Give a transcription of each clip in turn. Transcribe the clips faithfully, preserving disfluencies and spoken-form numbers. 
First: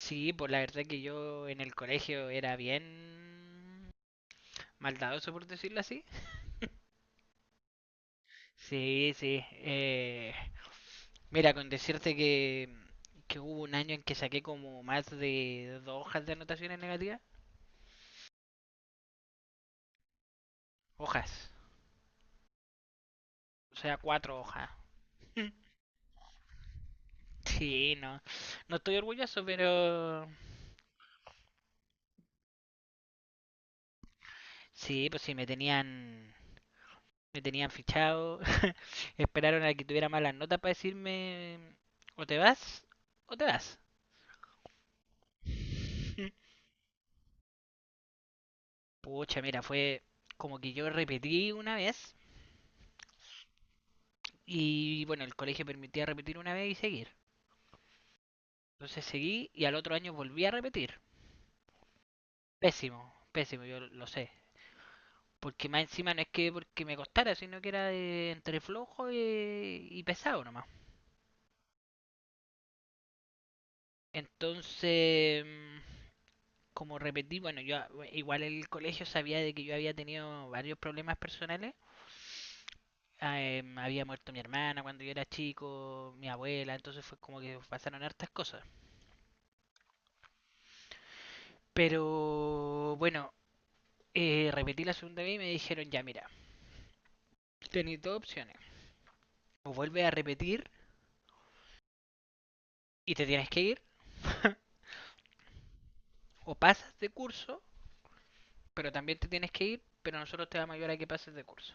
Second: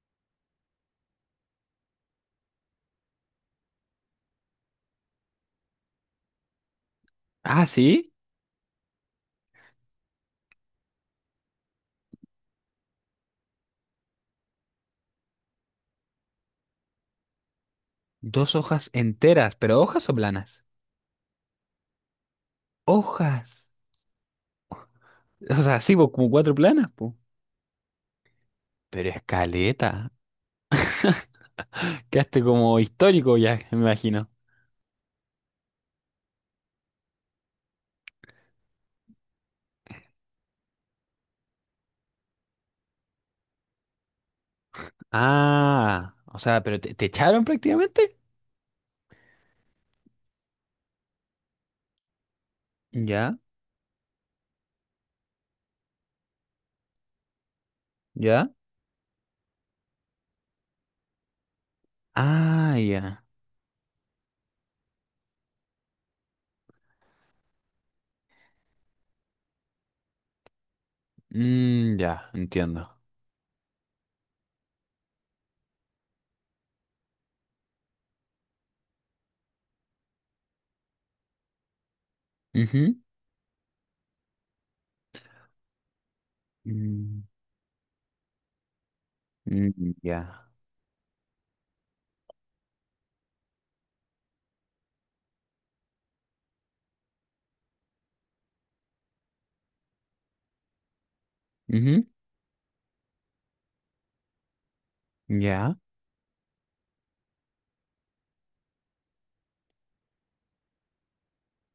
Sí, pues la verdad que yo en el colegio era bien maldadoso, por decirlo así. Ah, sí. Sí, sí. eh, Mira, con decirte que, que hubo un año en que saqué como más de dos hojas de anotaciones negativas. Dos hojas enteras, pero hojas o planas. Hojas. Hojas. O sea, cuatro hojas. O sea, sí, pues como cuatro planas, pues. Sí, no. No estoy Pero orgulloso, escaleta. pero... Quedaste como histórico ya, me imagino. Sí, pues sí, me tenían... Me tenían fichado. Esperaron a que tuviera malas notas para decirme... O te vas, o te vas. Ah, o sea, pero te, te echaron prácticamente. Pucha, mira, fue como que yo repetí una vez Ya, y bueno, el colegio permitía repetir una vez y seguir. ya. Entonces seguí y al otro año volví a repetir. Ah, Pésimo, ya. pésimo, yo lo sé. Porque más encima no es que porque me costara, sino que era de entre flojo y, y pesado nomás. Mm, ya, entiendo. Entonces, mm, como repetí, bueno, yo igual el colegio sabía de que yo había tenido varios problemas personales. Ujú. Eh, había muerto mi hermana cuando yo era chico, mi abuela, entonces fue Mm, como que pasaron hartas cosas. mm, ya. Pero bueno, eh, repetí la segunda vez y me dijeron, ya mira, tenéis dos opciones. O vuelves a repetir Ujú, y te tienes que ir, ya. o pasas de curso, pero también te tienes que ir, pero nosotros te vamos a ayudar a que pases de curso.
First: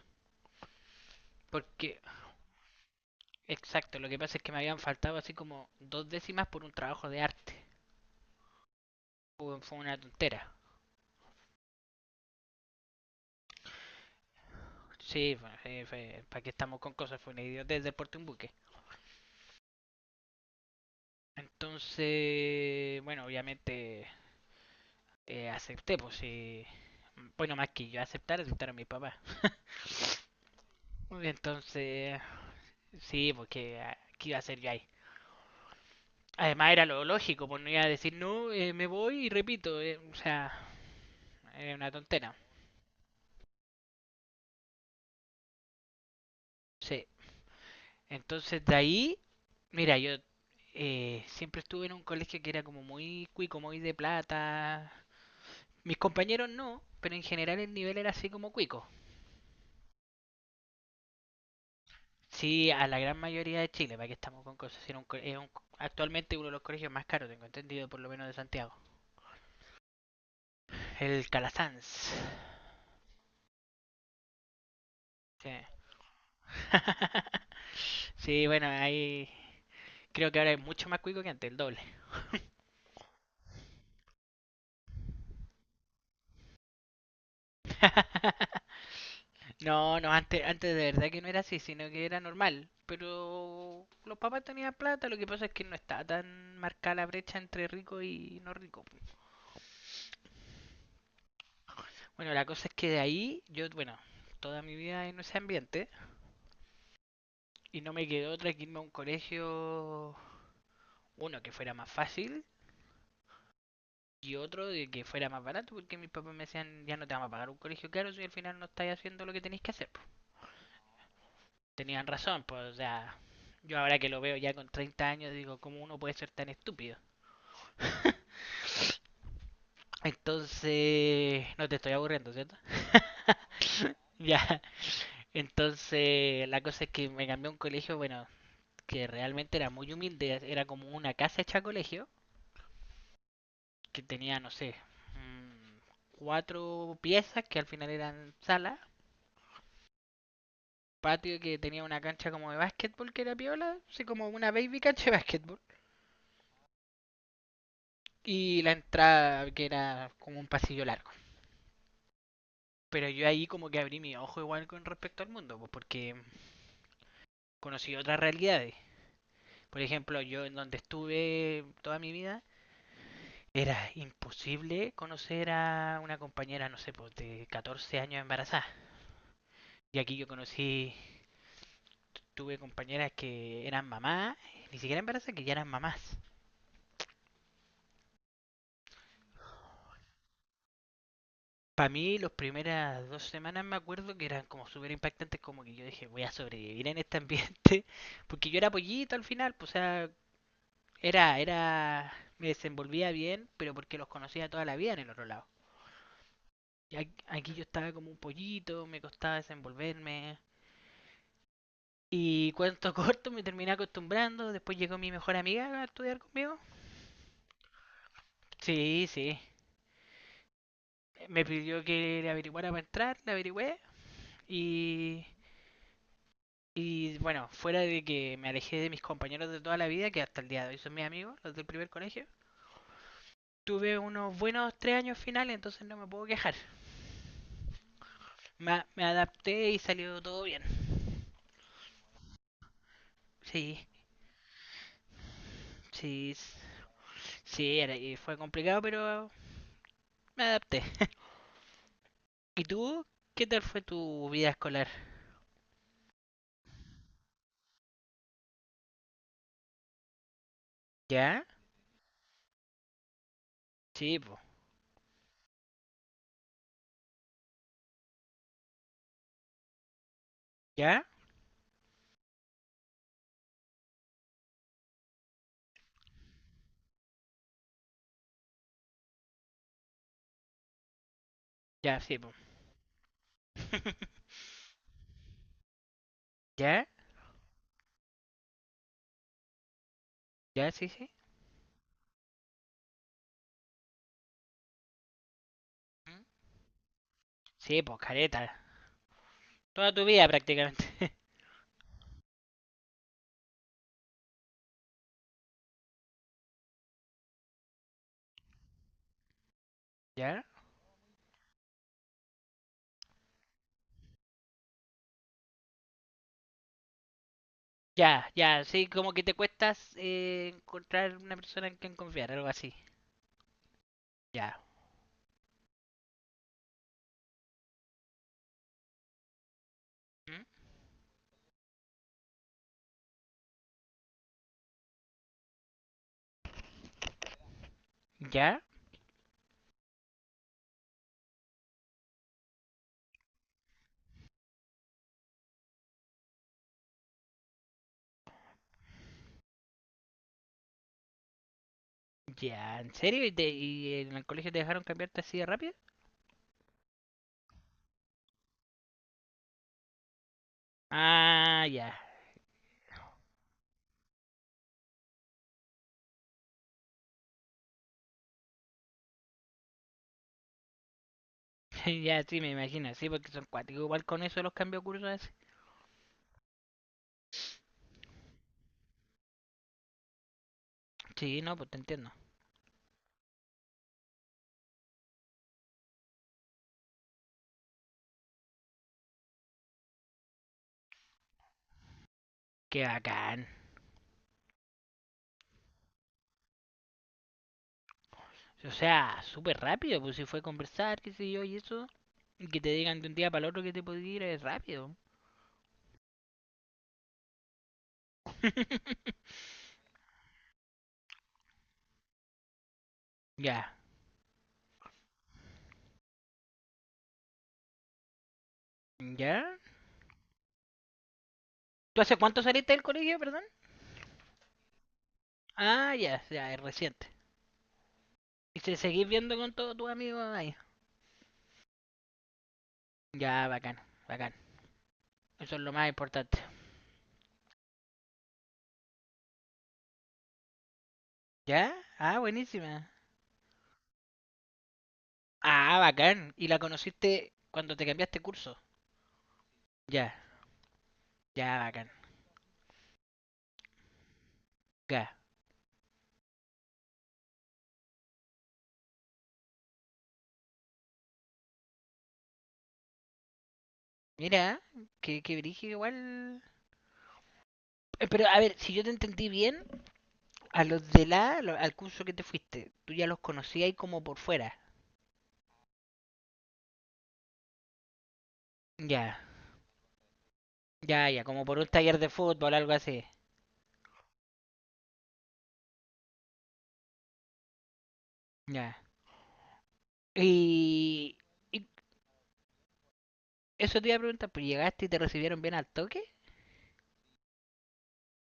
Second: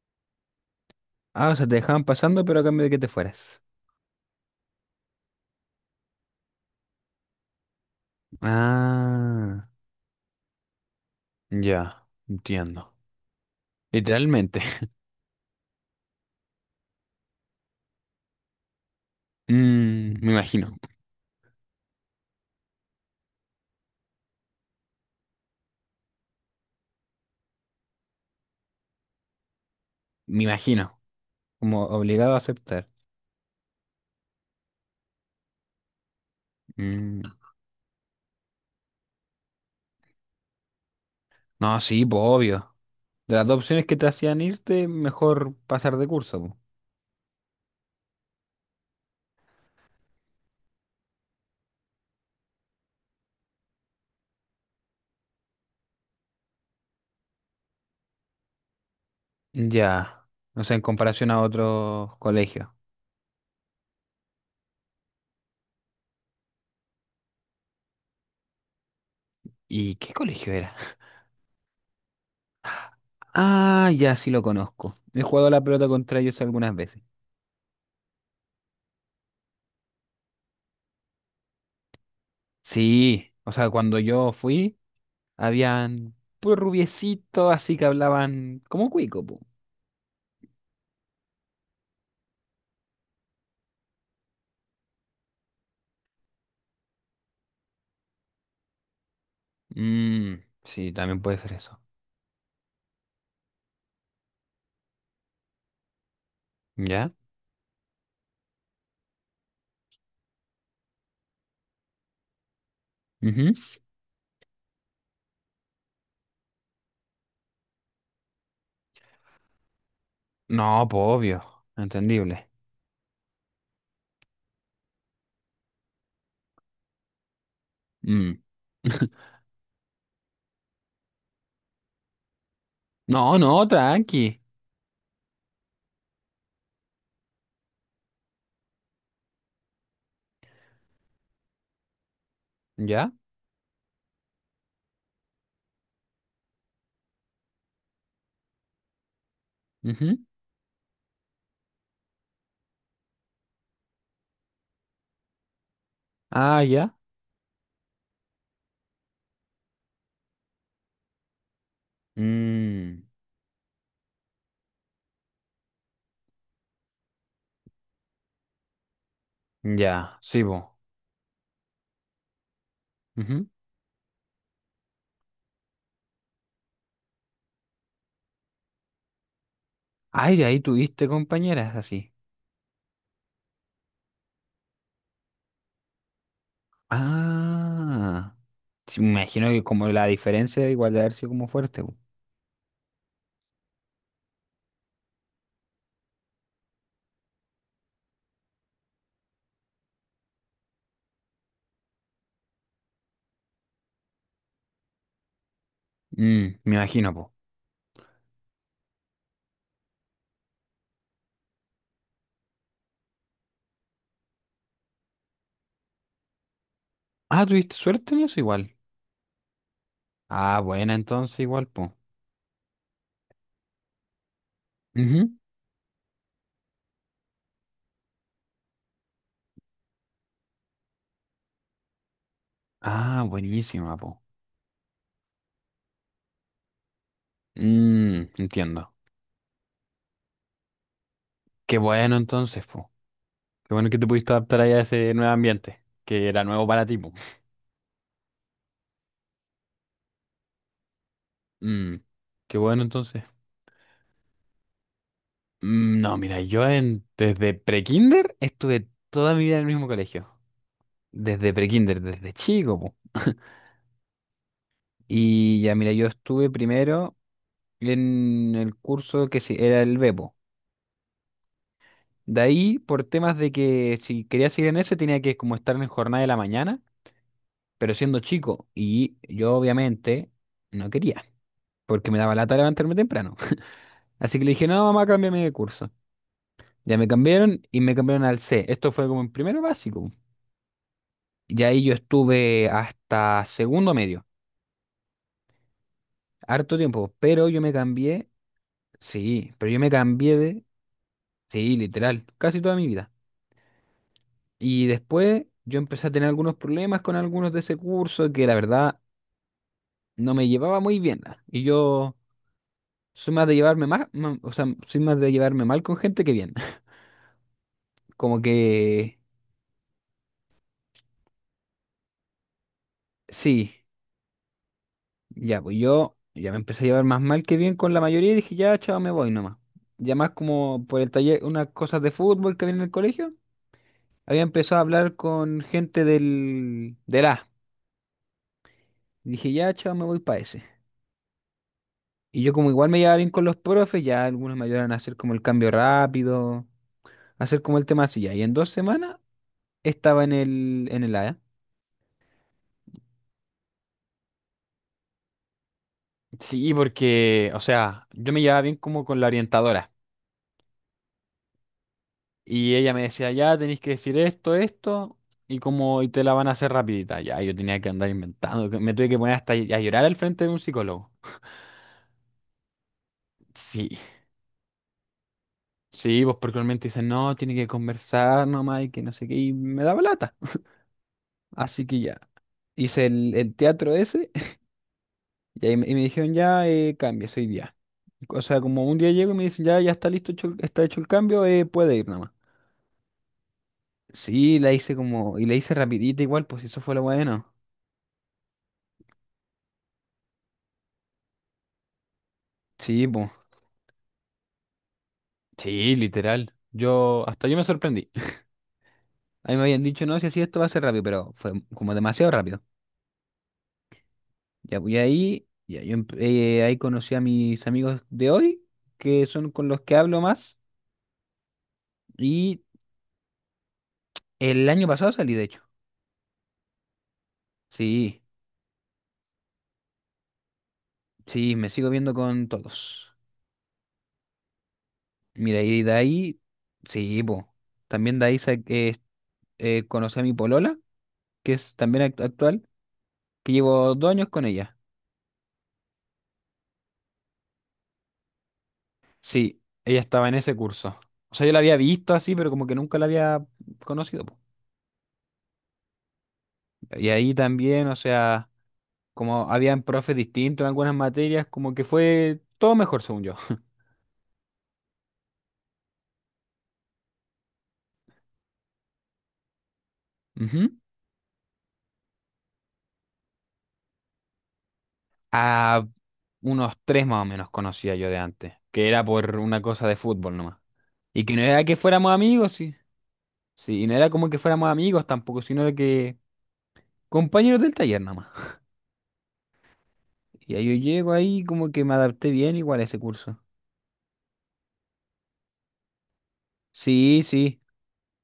Ah, o sea, te Porque, dejaban pasando, pero a cambio de que te fueras. exacto, lo que pasa es que me habían faltado así como dos décimas por un trabajo de arte. Ah, Fue una tontera. ya, entiendo. Literalmente. Sí, bueno, sí, fue- ¿para qué estamos con cosas? Fue una idiotez del porte un buque. Mm, me imagino, Entonces, bueno, obviamente eh, acepté, pues sí. Bueno, más que yo aceptar, aceptaron mis papás. me imagino, como Entonces, obligado a aceptar. sí, porque ah, ¿qué iba a hacer yo ahí? Además era lo Mm, lógico, pues no iba a decir, no, eh, me voy y repito, eh, o sea, era no, una sí, pues tontera. obvio. De las dos opciones que te hacían irte, mejor pasar de curso, po. Sí, entonces de ahí, mira, yo eh, siempre estuve en un colegio que era como muy cuico, muy de plata. Mis compañeros no, pero en general el nivel era así como cuico. Ya, no sé, en comparación a otros colegios. Sí, a la gran mayoría de Chile, para que estamos con cosas. Era un co- es un- Actualmente uno de los colegios más caros, tengo entendido, por lo menos de Santiago. ¿Y qué colegio era? El Calasanz. Ah, ya sí lo conozco. He jugado Sí. a la pelota contra ellos algunas veces. Sí, bueno, ahí creo que ahora es mucho más cuico que antes, el doble. Sí, o sea, cuando yo fui, habían pues rubiecitos, así que hablaban como cuico, po. No, no, antes, antes de verdad que no era así, sino que era normal. Pero los papás tenían plata, lo que pasa es que no estaba tan marcada la brecha entre rico y no rico. Mm, sí, también puede ser eso. Bueno, la cosa es que de ahí, yo, bueno, toda mi vida en ese ambiente. ¿Ya? Y no me quedó otra que irme a un colegio, uno que fuera más fácil Ujú. y otro de que fuera más barato, porque mis papás me decían, ya no te vamos a pagar un colegio caro si al final no estáis haciendo lo que tenéis que hacer. Pues No, pues obvio, tenían razón, entendible. pues, o sea, yo ahora que lo veo ya con treinta años digo, ¿cómo uno puede ser tan estúpido? Mm. Entonces, no te estoy aburriendo, ¿cierto? No, no, tranqui. Ya, entonces la cosa es que me cambié a un colegio, bueno, que realmente era muy humilde, era como una casa hecha colegio, ¿Ya? que tenía, no sé, mm, cuatro piezas que al final eran salas, Ujú. patio que tenía una cancha como de básquetbol que era piola, así como una baby cancha de básquetbol, Ah, ya. y la entrada que era como un pasillo largo. Mm, Pero yo ahí como que abrí mi ojo igual con respecto al mundo, pues porque conocí otras realidades. Por ya, ejemplo, sí, yo en vos. donde estuve toda mi vida, era imposible conocer a una compañera, no sé, pues, de catorce años embarazada. Y aquí yo Ay, de ahí conocí. tuviste compañeras así. Tuve compañeras que eran mamás, ni siquiera embarazadas, que ya eran mamás. Ah, sí, me imagino que como la diferencia igual de haber sido como fuerte, Para po. mí, las primeras dos semanas me acuerdo que eran como súper impactantes, como que yo dije, voy a sobrevivir en este ambiente. Porque yo era pollito al final, pues, o sea, era, era, me desenvolvía bien, pero porque los conocía toda la vida en el otro lado. Mm, me Y imagino, ac- po. aquí yo estaba como un pollito, me costaba desenvolverme. Y cuento corto, me terminé acostumbrando, después llegó mi mejor amiga a estudiar conmigo. Ah, tuviste suerte en eso igual. Sí, sí, Ah, buena, entonces me igual, pidió po. que le averiguara para entrar, le averigüé. Y, Ujú. y bueno, fuera de que me alejé de mis compañeros de toda la vida, que hasta el día de hoy son mis amigos, los del primer colegio, Ah, buenísima, tuve po. unos buenos tres años finales, entonces no me puedo quejar. Mm, Me, entiendo. me adapté y salió todo bien. Qué bueno entonces, po. Qué Sí. bueno que te pudiste adaptar ahí a ese nuevo ambiente, que Sí, era nuevo para ti, po. sí, era, y fue complicado, pero me adapté. Mm, qué ¿Y bueno tú? entonces. ¿Qué tal fue tu vida escolar? Mm, no, mira, yo en- desde prekinder estuve toda mi vida en el mismo colegio. ¿Ya? Desde prekinder, desde chico, po. Sí, po. Y ya, mira, yo estuve primero en el curso que se- era el Bepo. ¿Ya? De ahí, por temas de que si quería seguir en ese, tenía que como estar en jornada de la mañana, pero siendo chico. Y yo obviamente no quería, Ya, porque sí, me po. daba lata levantarme temprano. Así que le dije, no, mamá, cámbiame de curso. ¿Ya? Ya me cambiaron y me cambiaron al ce. Esto fue como en primero básico. ¿Ya? Sí, sí. Y ahí yo estuve hasta segundo medio, ¿Mm? harto tiempo. Pero yo me Sí, po, cambié, careta. sí, pero yo me Toda tu vida cambié de, prácticamente. sí, literal, casi toda mi vida. Y después yo empecé a tener algunos problemas con algunos de ese curso que la verdad no ¿Ya? me llevaba muy bien. Ah. Y yo soy más de llevarme más, o sea, soy más de llevarme mal con gente que bien. Ya, Como ya, sí, como que, que te cuestas eh, encontrar una persona en quien confiar, algo así. sí. Ya. Ya, pues yo ya me empecé a llevar más mal que bien con la mayoría y dije, ya, chao, me voy nomás. Ya más ¿Mm? como por el taller, unas cosas de fútbol que había en el colegio, había empezado a hablar con gente del, del A. ¿Ya? Dije, ya, chao, me voy para ese. Y yo como igual me llevaba bien con los profes, ya algunos me ayudaron a hacer como el cambio rápido, a hacer como el tema así ya. Y en dos semanas estaba en el, en el A. Ya, ¿en serio? ¿Y, te- y en el colegio te dejaron cambiarte así de rápido? Sí, porque, o sea, yo me llevaba bien como con la orientadora. Ah, ya. Y ella me decía, ya tenéis que decir esto, esto, y como y te la van a hacer rapidita. Ya, yo tenía que andar inventando, que me tuve que poner hasta a llorar al frente de un psicólogo. Ya, sí, me imagino, sí, porque son cuáticos Sí, igual con eso los cambios de así. sí, pues porque normalmente dicen, no, tiene que conversar nomás y que no sé qué, y me daba lata. Sí, no, pues te Así que entiendo. ya, hice el, el teatro ese, y ahí me, y me dijeron, ya, eh, cambies hoy día. O sea, como un día llego y me dicen, ya, ya está listo, hecho el- está hecho el cambio, eh, puede ir nomás. Qué bacán. Sí, la hice como, y la hice rapidita igual, pues eso fue lo bueno. O sea, súper rápido, pues si fue a conversar, qué sé yo, y eso. Y que te digan de Sí, un día pues. para el otro que te podías ir es rápido. Sí, literal. Yo, hasta yo me sorprendí. A mí me habían dicho, no, si así esto va a ser rápido, pero fue como demasiado rápido. Ya, Ya, voy ahí, ya, yo empe- eh, ahí conocí a mis amigos de hoy, que ya, son con los que hablo más, ¿tú hace cuánto y saliste del colegio, perdón? el año pasado salí, de hecho. Ah, ya, ya, es reciente. Sí, ¿Y se seguís viendo con todos tus amigos ahí? sí, me sigo viendo con todos. Ya, bacán, bacán. Eso es Mira, lo y más de importante. ahí, sí, po. También de ahí sa- eh, eh, conocí a mi polola, que ¿Ya? es también Ah, act- actual, buenísima. que llevo dos años con ella. Ah, bacán. ¿Y la conociste cuando te cambiaste curso? Sí, ella Ya, estaba en ese curso. O sea, yo ya, la había bacán. visto así, pero como que nunca la había conocido, po. Ya. Y ahí también, o sea, como habían profes distintos en algunas materias, como que fue todo mejor, según yo. Mira, que, que brígido igual. Eh, Pero a ver, si yo te entendí bien, a Ujú. los de la, lo- al curso que te fuiste, tú ya los conocías ahí como por fuera. A unos tres más o menos conocía yo de antes, que era Ya, por una cosa de fútbol nomás. ya, ya, Y que no como por era un que taller de fuéramos amigos, fútbol, algo sí. así. Sí, y no era como que fuéramos amigos tampoco, sino era que compañeros del taller nomás. Ya. Y ahí yo llego Y, ahí, y como que me adapté bien igual a ese curso. eso te iba a preguntar, pues llegaste y te recibieron bien al toque, Sí, sí.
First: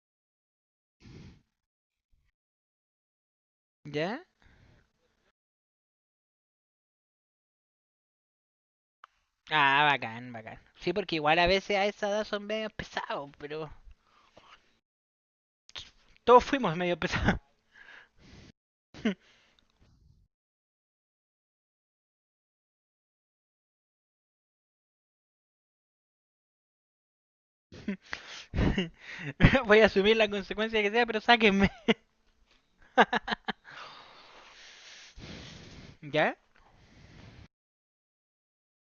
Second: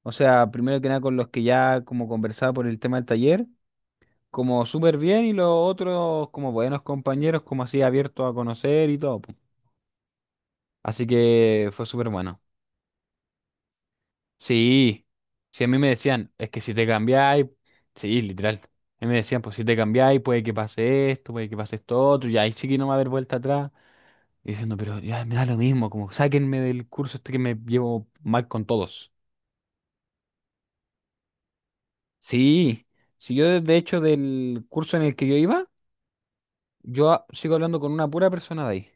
O sea, primero que nada con los que ya como conversaba por el tema del taller, ¿ya? como súper bien y los otros como buenos compañeros, como así abiertos a conocer y todo, po. Ah, bacán, bacán. Sí, Así porque igual a que veces a fue esa súper edad bueno. son medio pesados, pero Sí, sí, a mí me decían, todos es que si fuimos te medio pesados. cambiáis, sí, literal. A mí me decían, pues si te cambiáis, puede que pase esto, puede que pase esto otro, y ahí sí que no va a haber vuelta atrás. Y diciendo, pero ya me da lo mismo, como sáquenme del curso este que me llevo mal con todos. Voy a asumir la consecuencia que sea, pero sáquenme. Sí, si yo de de hecho del curso en el que yo iba. ¿Ya? Yo a- sigo hablando con una pura persona de ahí,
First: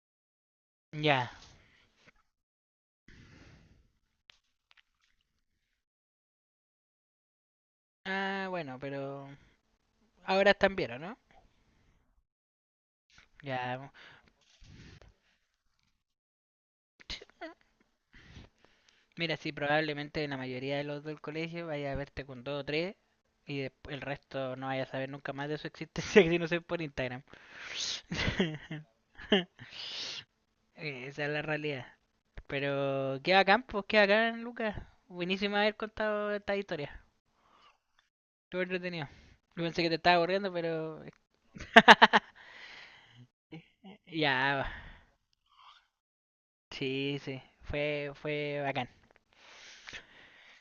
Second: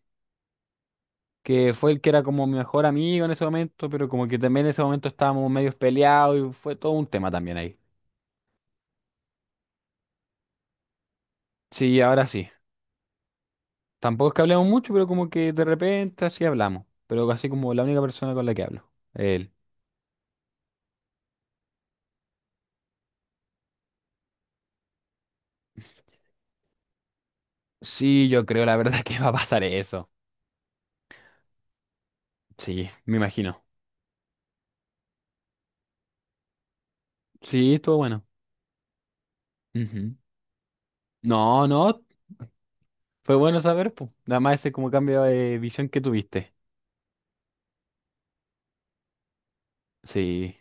Ya. que fue el que era como mi mejor amigo en ese momento, pero como que también en ese momento estábamos medios peleados y fue todo un tema también ahí. Ah, bueno, pero ahora están bien, ¿o no? Sí, ahora sí. Ya, Tampoco es que hablemos mucho, pero como que de repente así hablamos. Pero así como la única persona con la que hablo, mira, sí, él. probablemente la mayoría de los del colegio vaya a verte con dos o tres y desp- el resto no vaya a saber nunca más de su existencia que si no sé por Instagram. Sí, yo creo la verdad que va a pasar eso. Eh, Esa es la realidad. Sí, me Pero qué bacán, imagino. pues qué bacán, Lucas. Buenísimo haber contado esta historia. Sí, estuvo bueno. Estuvo entretenido. Yo pensé que te Ujú. estaba aburriendo, pero... No, no, fue bueno saber, pues. Nada más Ya, ese como cambio de visión que tuviste. sí, sí. Fue, fue bacán. Sí.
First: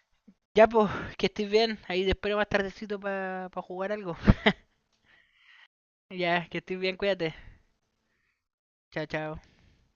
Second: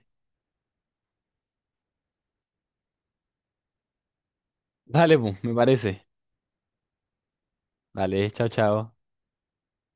Ya, pues, que estés bien. Ahí te espero más tardecito para jugar algo. Dale, pues, me parece. Ya, que estés bien, cuídate. Dale, chao, chao. Chao, chao.